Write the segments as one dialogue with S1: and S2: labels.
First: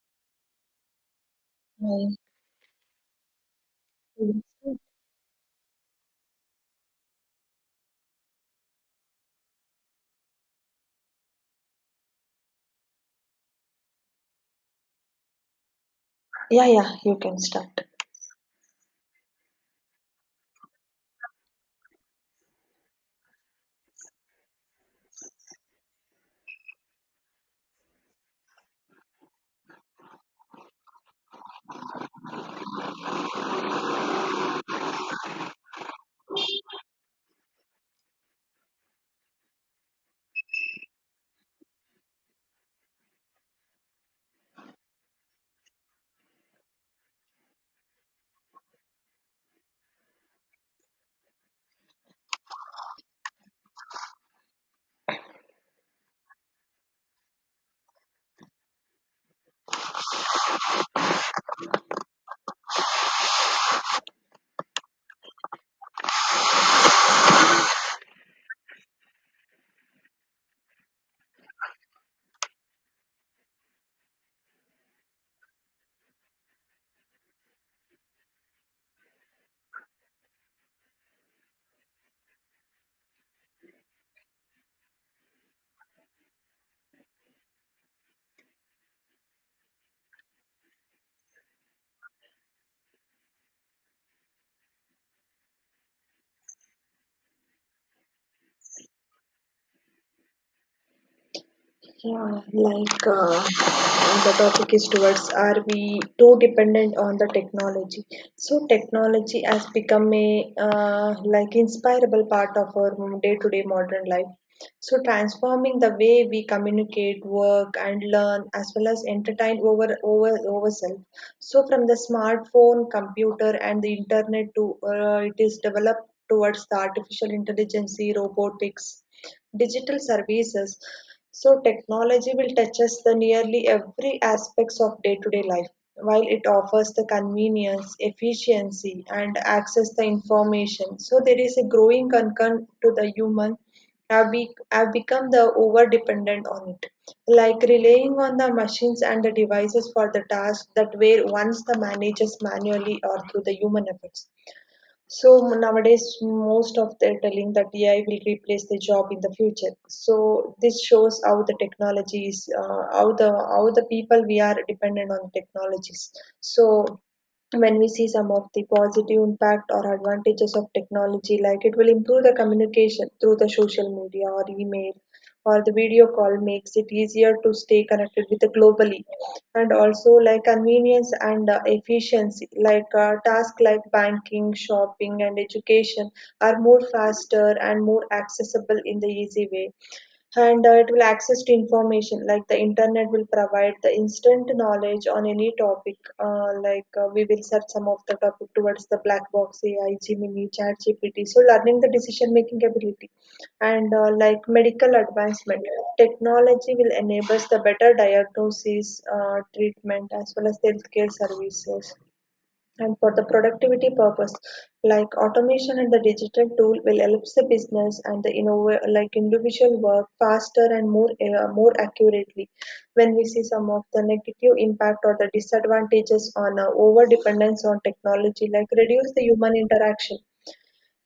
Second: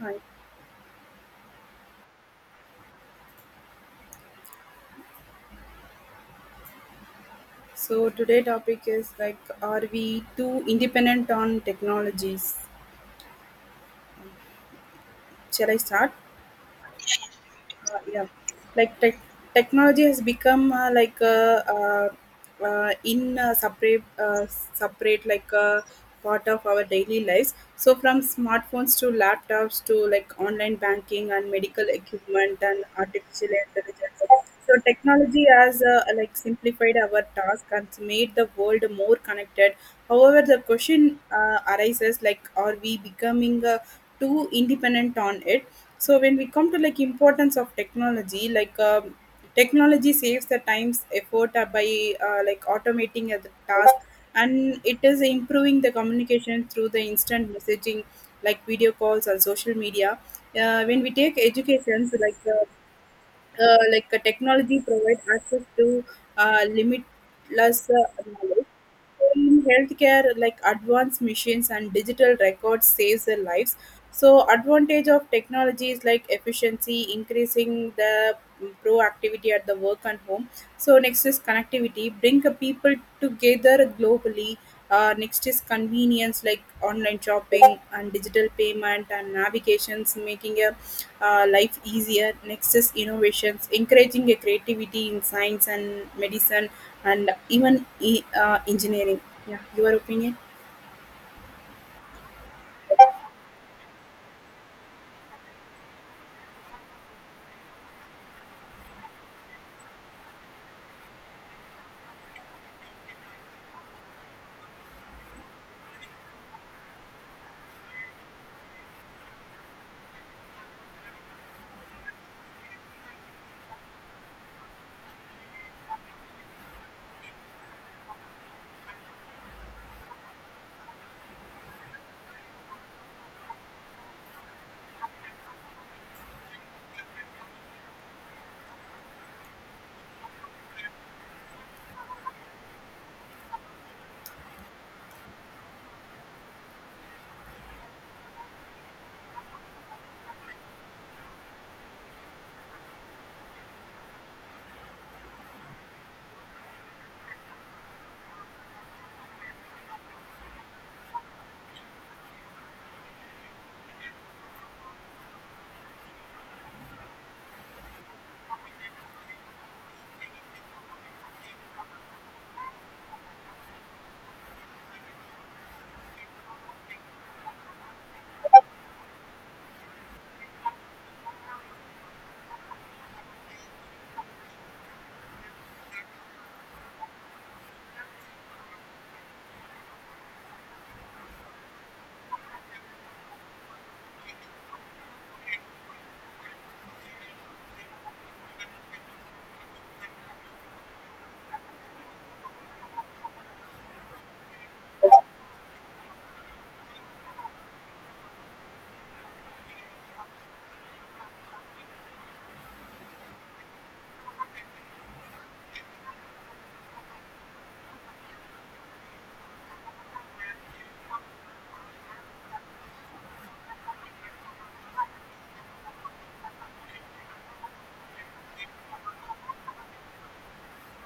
S1: Hi.
S2: Right.
S1: So today topic is like, are we too independent on technologies? Shall I start?
S2: Yeah, yeah, you can start.
S1: Yeah, like technology has become like uh, in separate separate like part of our daily lives, so from smartphones to laptops to like online banking and medical equipment and artificial intelligence. So technology has like simplified our task and made the world more connected. However, the question arises like, are we becoming too independent on it? So when we come to like importance of technology, like technology saves the times effort by like automating a task, and it is improving the communication through the instant messaging, like video calls and social media. When we take educations, like technology provides access to limitless knowledge. So in healthcare, like advanced machines and digital records saves their lives. So advantage of technology is like efficiency, increasing the proactivity at the work and home. So next is connectivity, bring the people together globally. Next is convenience, like online shopping and digital payment and navigations, making a life easier. Next is innovations, encouraging a creativity in science and medicine and even engineering. Yeah, your opinion?
S2: Yeah, the topic is towards, are we too dependent on the technology? So technology has become a like inspirable part of our day-to-day modern life. So transforming the way we communicate, work, and learn, as well as entertain over ourselves. So from the smartphone, computer, and the internet to it is developed towards the artificial intelligence, robotics digital services. So technology will touch us the nearly every aspects of day-to-day life. While it offers the convenience, efficiency, and access the information, so there is a growing concern to the human have become the over dependent on it, like relying on the machines and the devices for the tasks that were once the managers manually or through the human efforts. So nowadays, most of they're telling that AI will replace the job in the future. So this shows how the technologies, how the people we are dependent on technologies. So when we see some of the positive impact or advantages of technology, like it will improve the communication through the social media or email or the video call makes it easier to stay connected with the globally, and also like convenience and efficiency, tasks like banking shopping and education are more faster and more accessible in the easy way, and it will access to information like the internet will provide the instant knowledge on any topic, we will search some of the topic towards the black box ai gemini chat gpt so learning the decision making ability, and like medical advancement technology will enable the better diagnosis treatment as well as healthcare services, and for the productivity purpose, like automation and the digital tool will helps the business and the like individual work faster and more accurately. When we see some of the negative impact or the disadvantages on over dependence on technology, like reduce the human interaction.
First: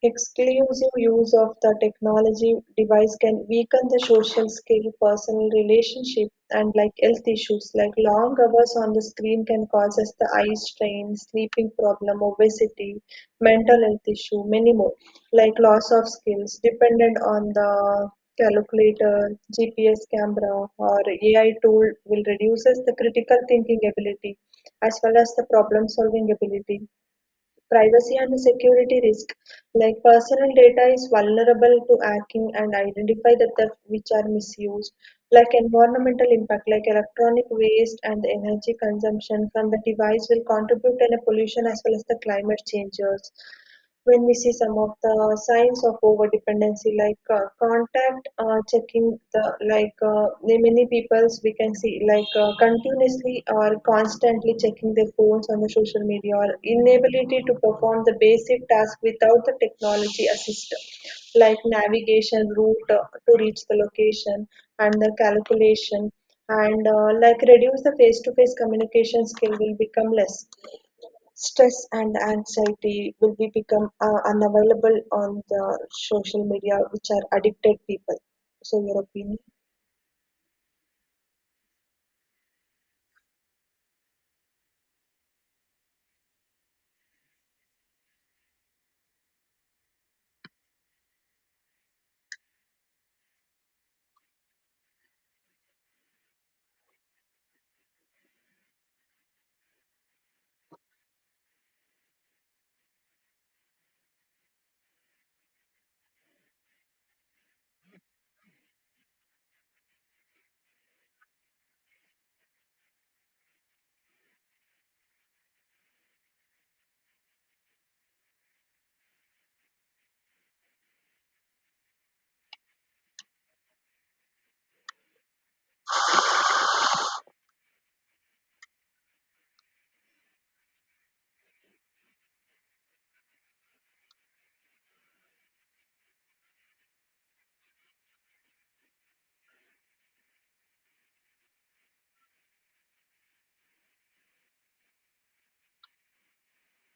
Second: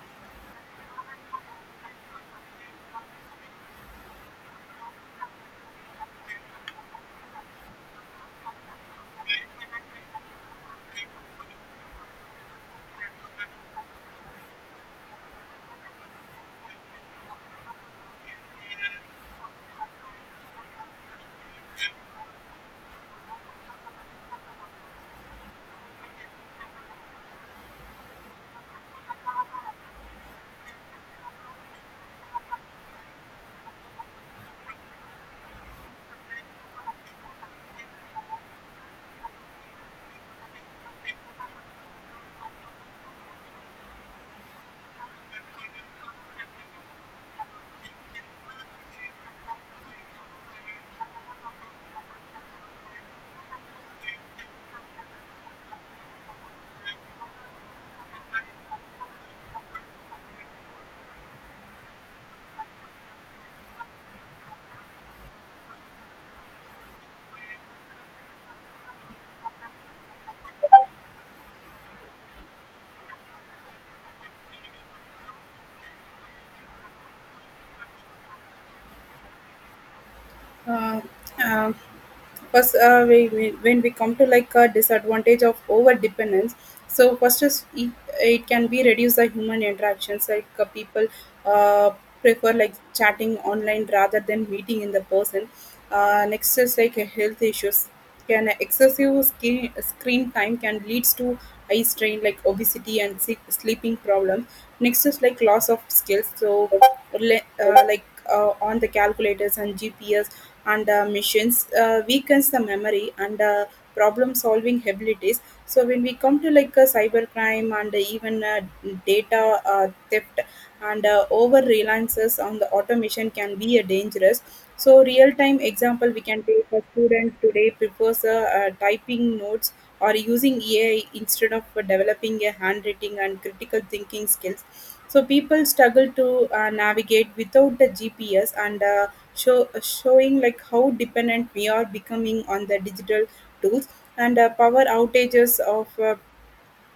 S2: Exclusive use of the technology device can weaken the social skill, personal relationship, and like health issues like long hours on the screen can cause us the eye strain, sleeping problem, obesity, mental health issue, many more, like loss of skills dependent on the calculator, GPS camera, or AI tool will reduces the critical thinking ability as well as the problem solving ability, privacy and security risk, like personal data is vulnerable to hacking and identify the theft which are misused, like environmental impact, like electronic waste and the energy consumption from the device will contribute to the pollution as well as the climate changes. When we see some of the signs of over dependency, like contact checking the the many peoples we can see, continuously or constantly checking their phones on the social media, or inability to perform the basic task without the technology assist, like navigation route to reach the location and the calculation, and like reduce the face-to-face communication skill will become less. Stress and anxiety will be become unavailable on the social media, which are addicted people. So your opinion?
S1: Uh, uh, first, when we come to like a disadvantage of over dependence, so first is it can be reduce the human interactions, like people uh, prefer like chatting online rather than meeting in the person. Next is like health issues, can excessive screen time can leads to eye strain, like obesity and sleeping problems. Next is like loss of skills, so le- uh, like on the calculators and gps and machines weakens the memory and problem solving abilities. So when we come to like cybercrime and even data theft and over reliances on the automation can be a dangerous. So real time example, we can take a student today prefers typing notes or using ai instead of developing a handwriting and critical thinking skills. So people struggle to navigate without the gps, and showing like how dependent we are becoming on the digital tools. And power outages of uh,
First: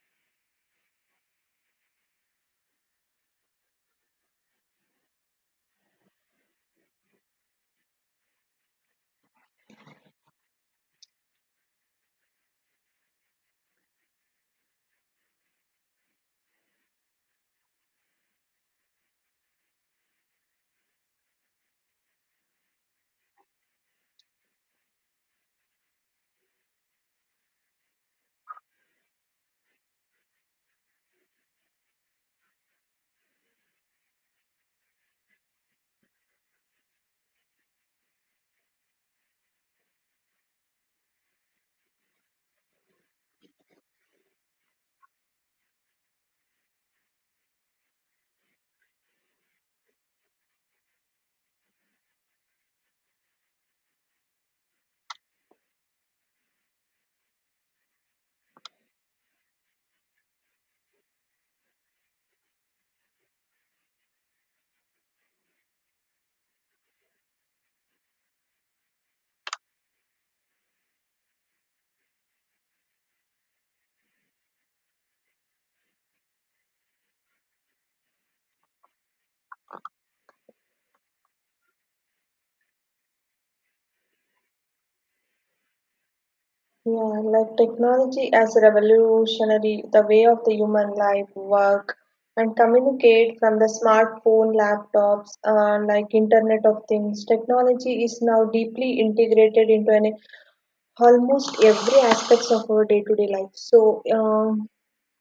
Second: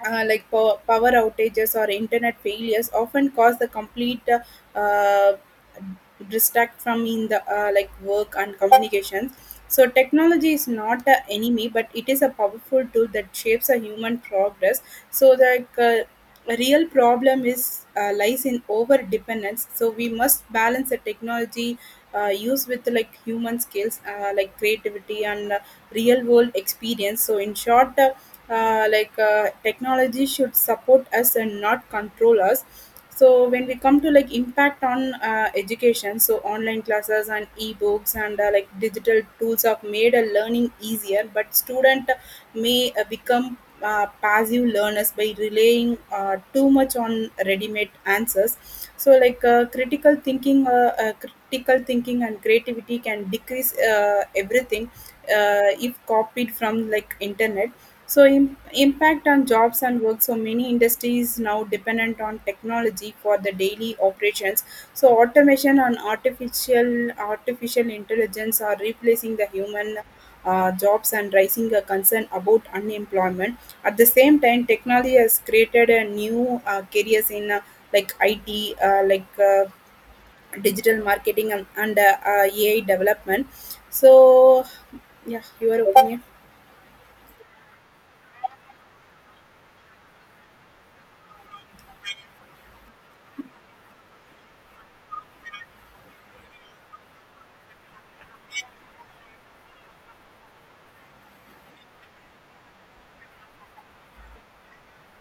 S1: uh, like pow- power outages or internet failures often cause the complete distract from in the like work and communications. So technology is not the enemy, but it is a powerful tool that shapes a human progress. So a real problem is lies in over dependence, so we must balance the technology use with like human skills, like creativity and real world experience. So, in short, technology should support us and not control us. So, when we come to like impact on education, so online classes and e-books and like digital tools have made a learning easier, but student may become passive learners by relying too much on ready-made answers. So like critical thinking and creativity can decrease everything if copied from like internet. So impact on jobs and work, so many industries now dependent on technology for the daily operations. So automation and artificial intelligence are replacing the human jobs and raising a concern about unemployment. At the same time, technology has created a new careers in like it like uh, digital marketing and AI development. So, yeah, your opinion.
S2: Yeah, like technology has revolutionary the way of the human life, work, and communicate from the smartphone, laptops, like Internet of Things. Technology is now deeply integrated into an almost every aspects of our day-to-day life. So, um,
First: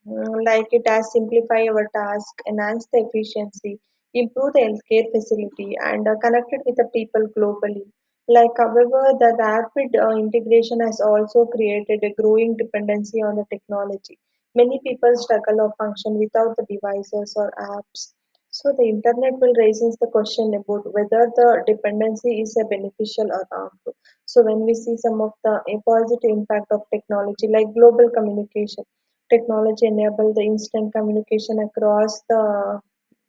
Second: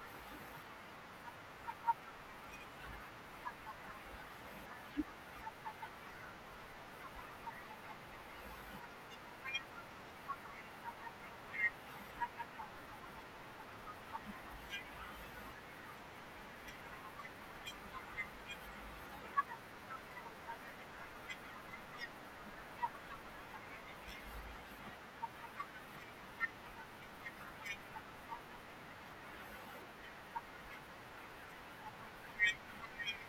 S2: Mm, like it has simplify our task, enhance the efficiency, improve the healthcare facility, and connected with the people globally. Like, however, the rapid integration has also created a growing dependency on the technology. Many people struggle or function without the devices or apps. So the internet will raise the question about whether the dependency is a beneficial or harmful. So when we see some of the positive impact of technology, like global communication. Technology enable the instant communication across the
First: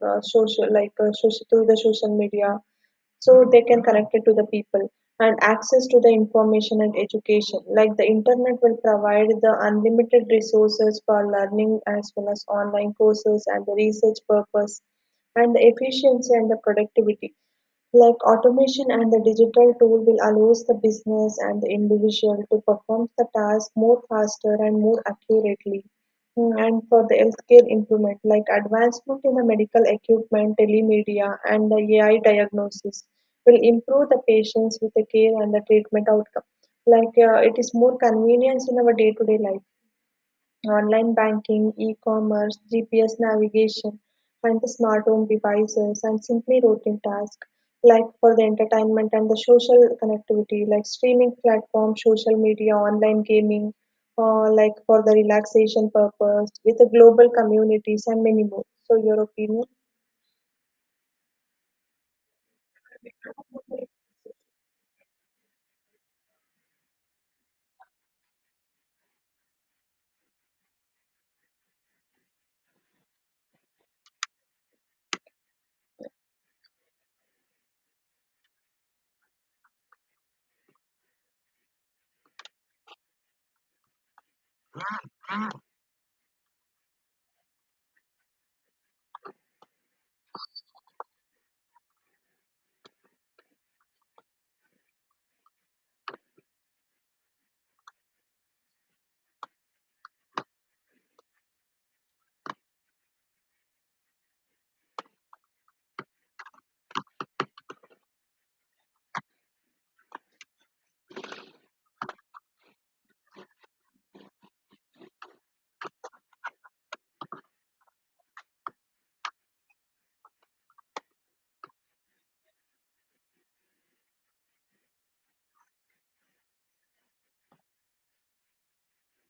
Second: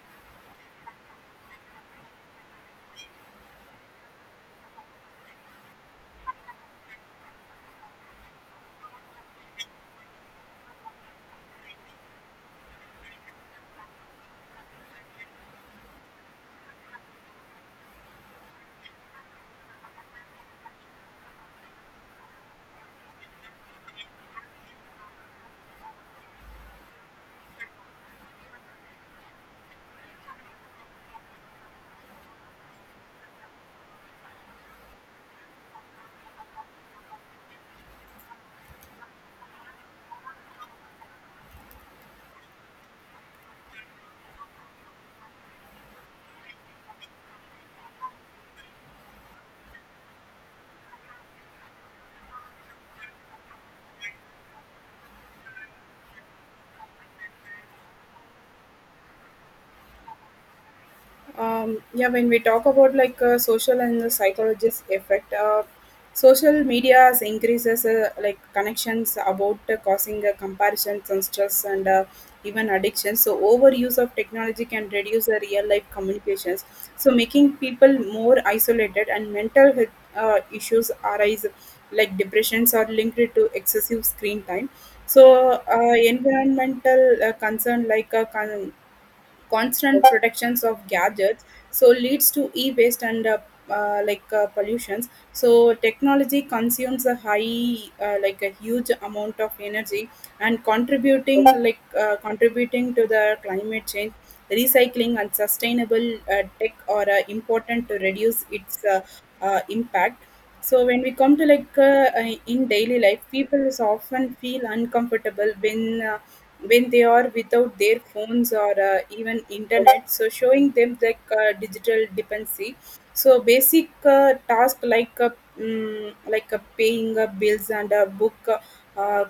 S2: social, through the social media, so they can connect it to the people and access to the information and education. Like the internet will provide the unlimited resources for learning as well as online courses and the research purpose, and the efficiency and the productivity, like automation and the digital tool will allows the business and the individual to perform the task more faster and more accurately. And for the healthcare improvement, like advancement in the medical equipment, telemedia, and the AI diagnosis will improve the patients with the care and the treatment outcome. Like it is more convenience in our day-to-day life. Online banking, e-commerce, GPS navigation, and the smart home devices, and simply routine tasks like for the entertainment and the social connectivity, like streaming platforms, social media, online gaming, like for the relaxation purpose, with the global communities and many more. So your opinion?
S1: Yeah, when we talk about like social and the psychologist effect, social media has increases like connections about causing comparisons and stress and even addiction. So overuse of technology can reduce the real life communications, so making people more isolated, and mental health issues arise, like depressions are linked to excessive screen time. So environmental concern, like constant protections of gadgets, so leads to e-waste and pollutions. So technology consumes a high like a huge amount of energy and contributing to the climate change. Recycling and sustainable tech are important to reduce its impact. So when we come to like in daily life, people is often feel uncomfortable when they are without their phones or even internet, so showing them like digital dependency. So basic task like paying bills and uh,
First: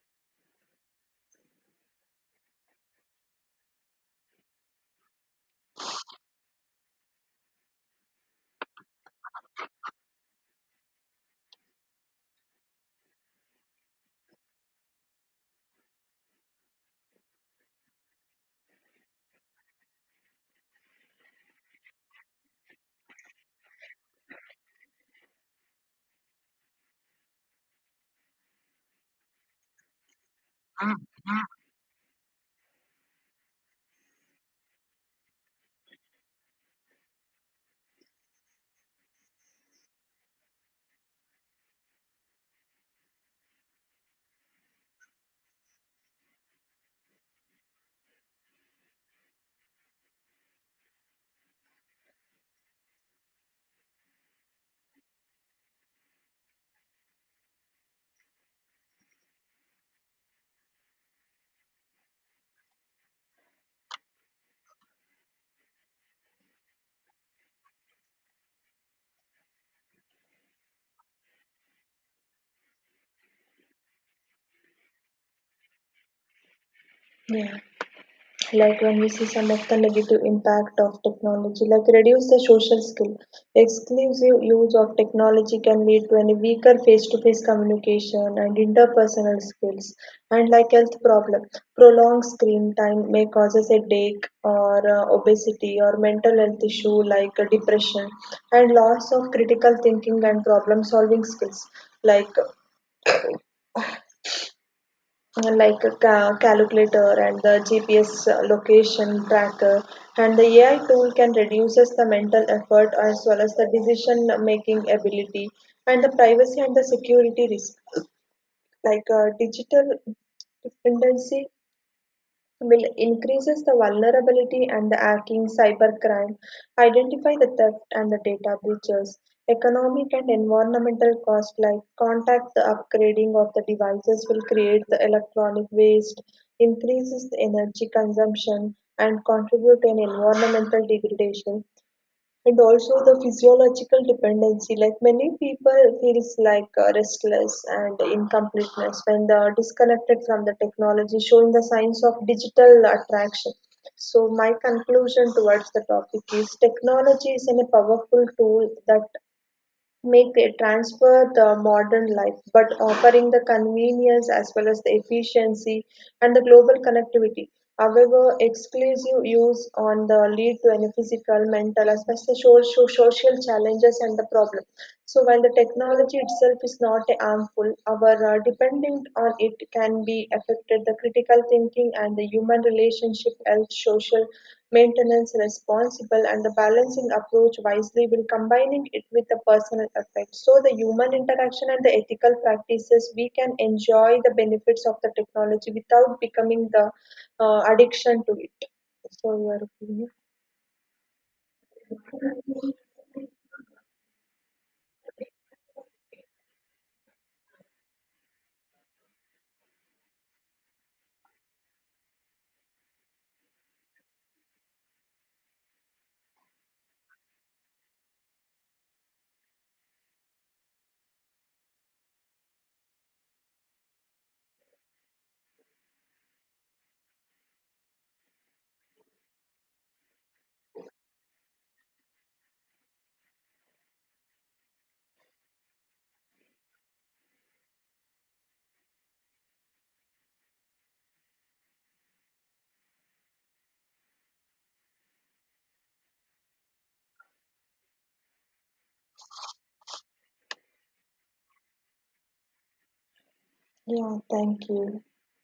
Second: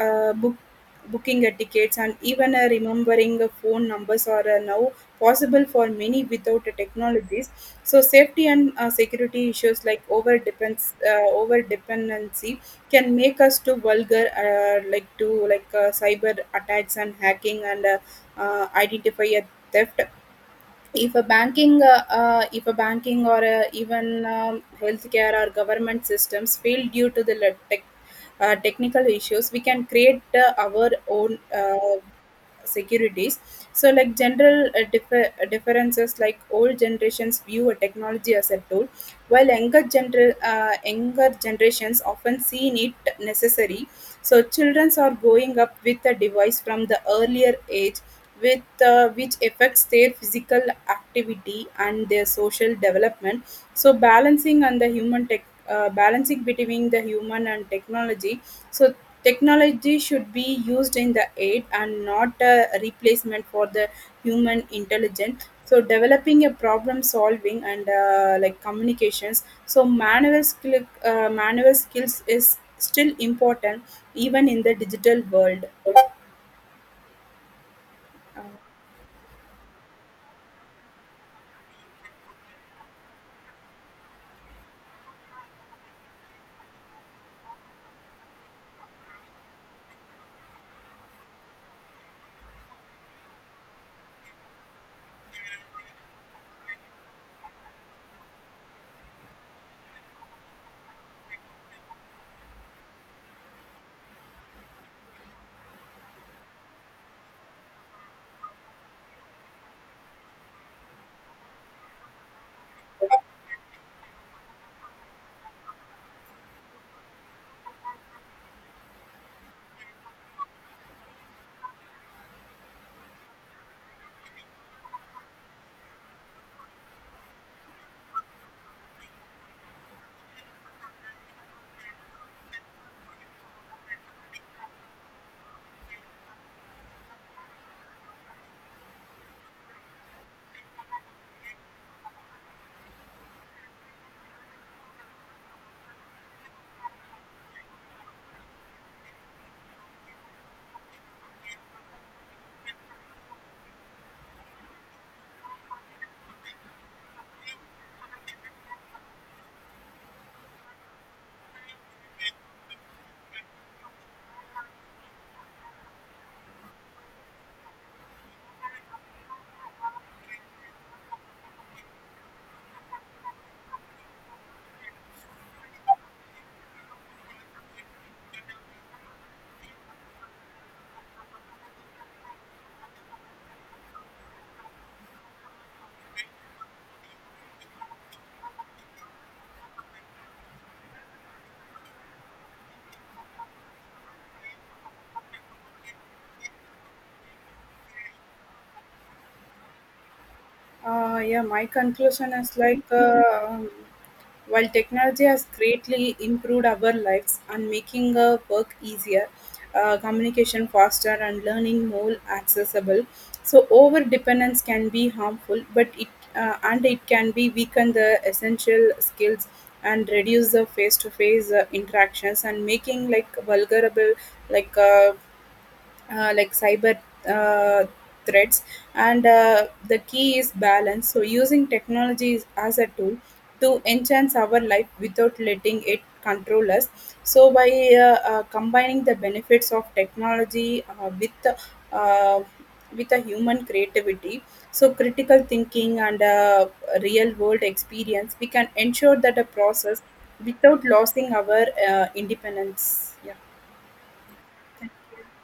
S1: uh, book booking tickets and even remembering phone numbers are now possible for many without technologies. So safety and security issues, like over dependency can make us to vulgar like cyber attacks and hacking and identify a theft. If a banking or even healthcare or government systems fail due to the technical issues, we can create our
S2: Ah.
S1: own securities. So like general differences, like old generations view a technology as a tool, while younger generations often see it necessary. So children are growing up with a device from the earlier age, with which affects their physical activity and their social development. So balancing between the human and technology. So technology should be used in the aid and not a replacement for the human intelligence. So developing a problem solving and like communications, so manual skills is still important even in the digital world.
S2: Yeah.
S1: Uh,
S2: Like when we see some of the negative impact of technology, like reduce the social skill, exclusive use of technology can lead to any weaker face-to-face communication and interpersonal skills, and like health problem, prolonged screen time may causes headache or obesity or mental health issue, like depression, and loss of critical thinking and problem solving skills, like calculator and the GPS location tracker. And the AI tool can reduces the mental effort as well as the decision making ability, and the privacy and the security risk. Like digital dependency will increases the vulnerability and the hacking, cybercrime, identify the theft and the data breaches, economic and environmental costs like contact the upgrading of the devices will create the electronic waste, increases the energy consumption and contribute to an environmental degradation. And also the physiological dependency, like many people feels like restless and incompleteness when they are disconnected from the technology, showing the signs of digital attraction. So my conclusion towards the topic is technology is a powerful tool that make they transfer the modern life, but offering the convenience as well as the efficiency and the global connectivity. However, exclusive use on the lead to any physical, mental, as well as the social, social challenges and the problem. So while the technology itself is not harmful, our dependent on it can be affected the critical thinking and the human relationship, health, social maintenance, responsible and the balancing approach wisely will combining it with the personal effect. So the human interaction and the ethical practices, we can enjoy the benefits of the technology without becoming the addiction to it. So your opinion?
S1: Yeah, my conclusion is like while technology has greatly improved our lives and making work easier, communication faster, and learning more accessible. So over dependence can be harmful, but it and it can be weaken the essential skills and reduce the face-to-face interactions and making like vulnerable like uh, like cyber uh, threats. And the key is balance, so using technology as a tool to enhance our life without letting it control us. So by combining the benefits of technology uh, with a human creativity, so critical thinking and real world experience, we can ensure that a process without losing our independence. Yeah.
S2: Yeah, thank
S1: Thank
S2: you.
S1: you.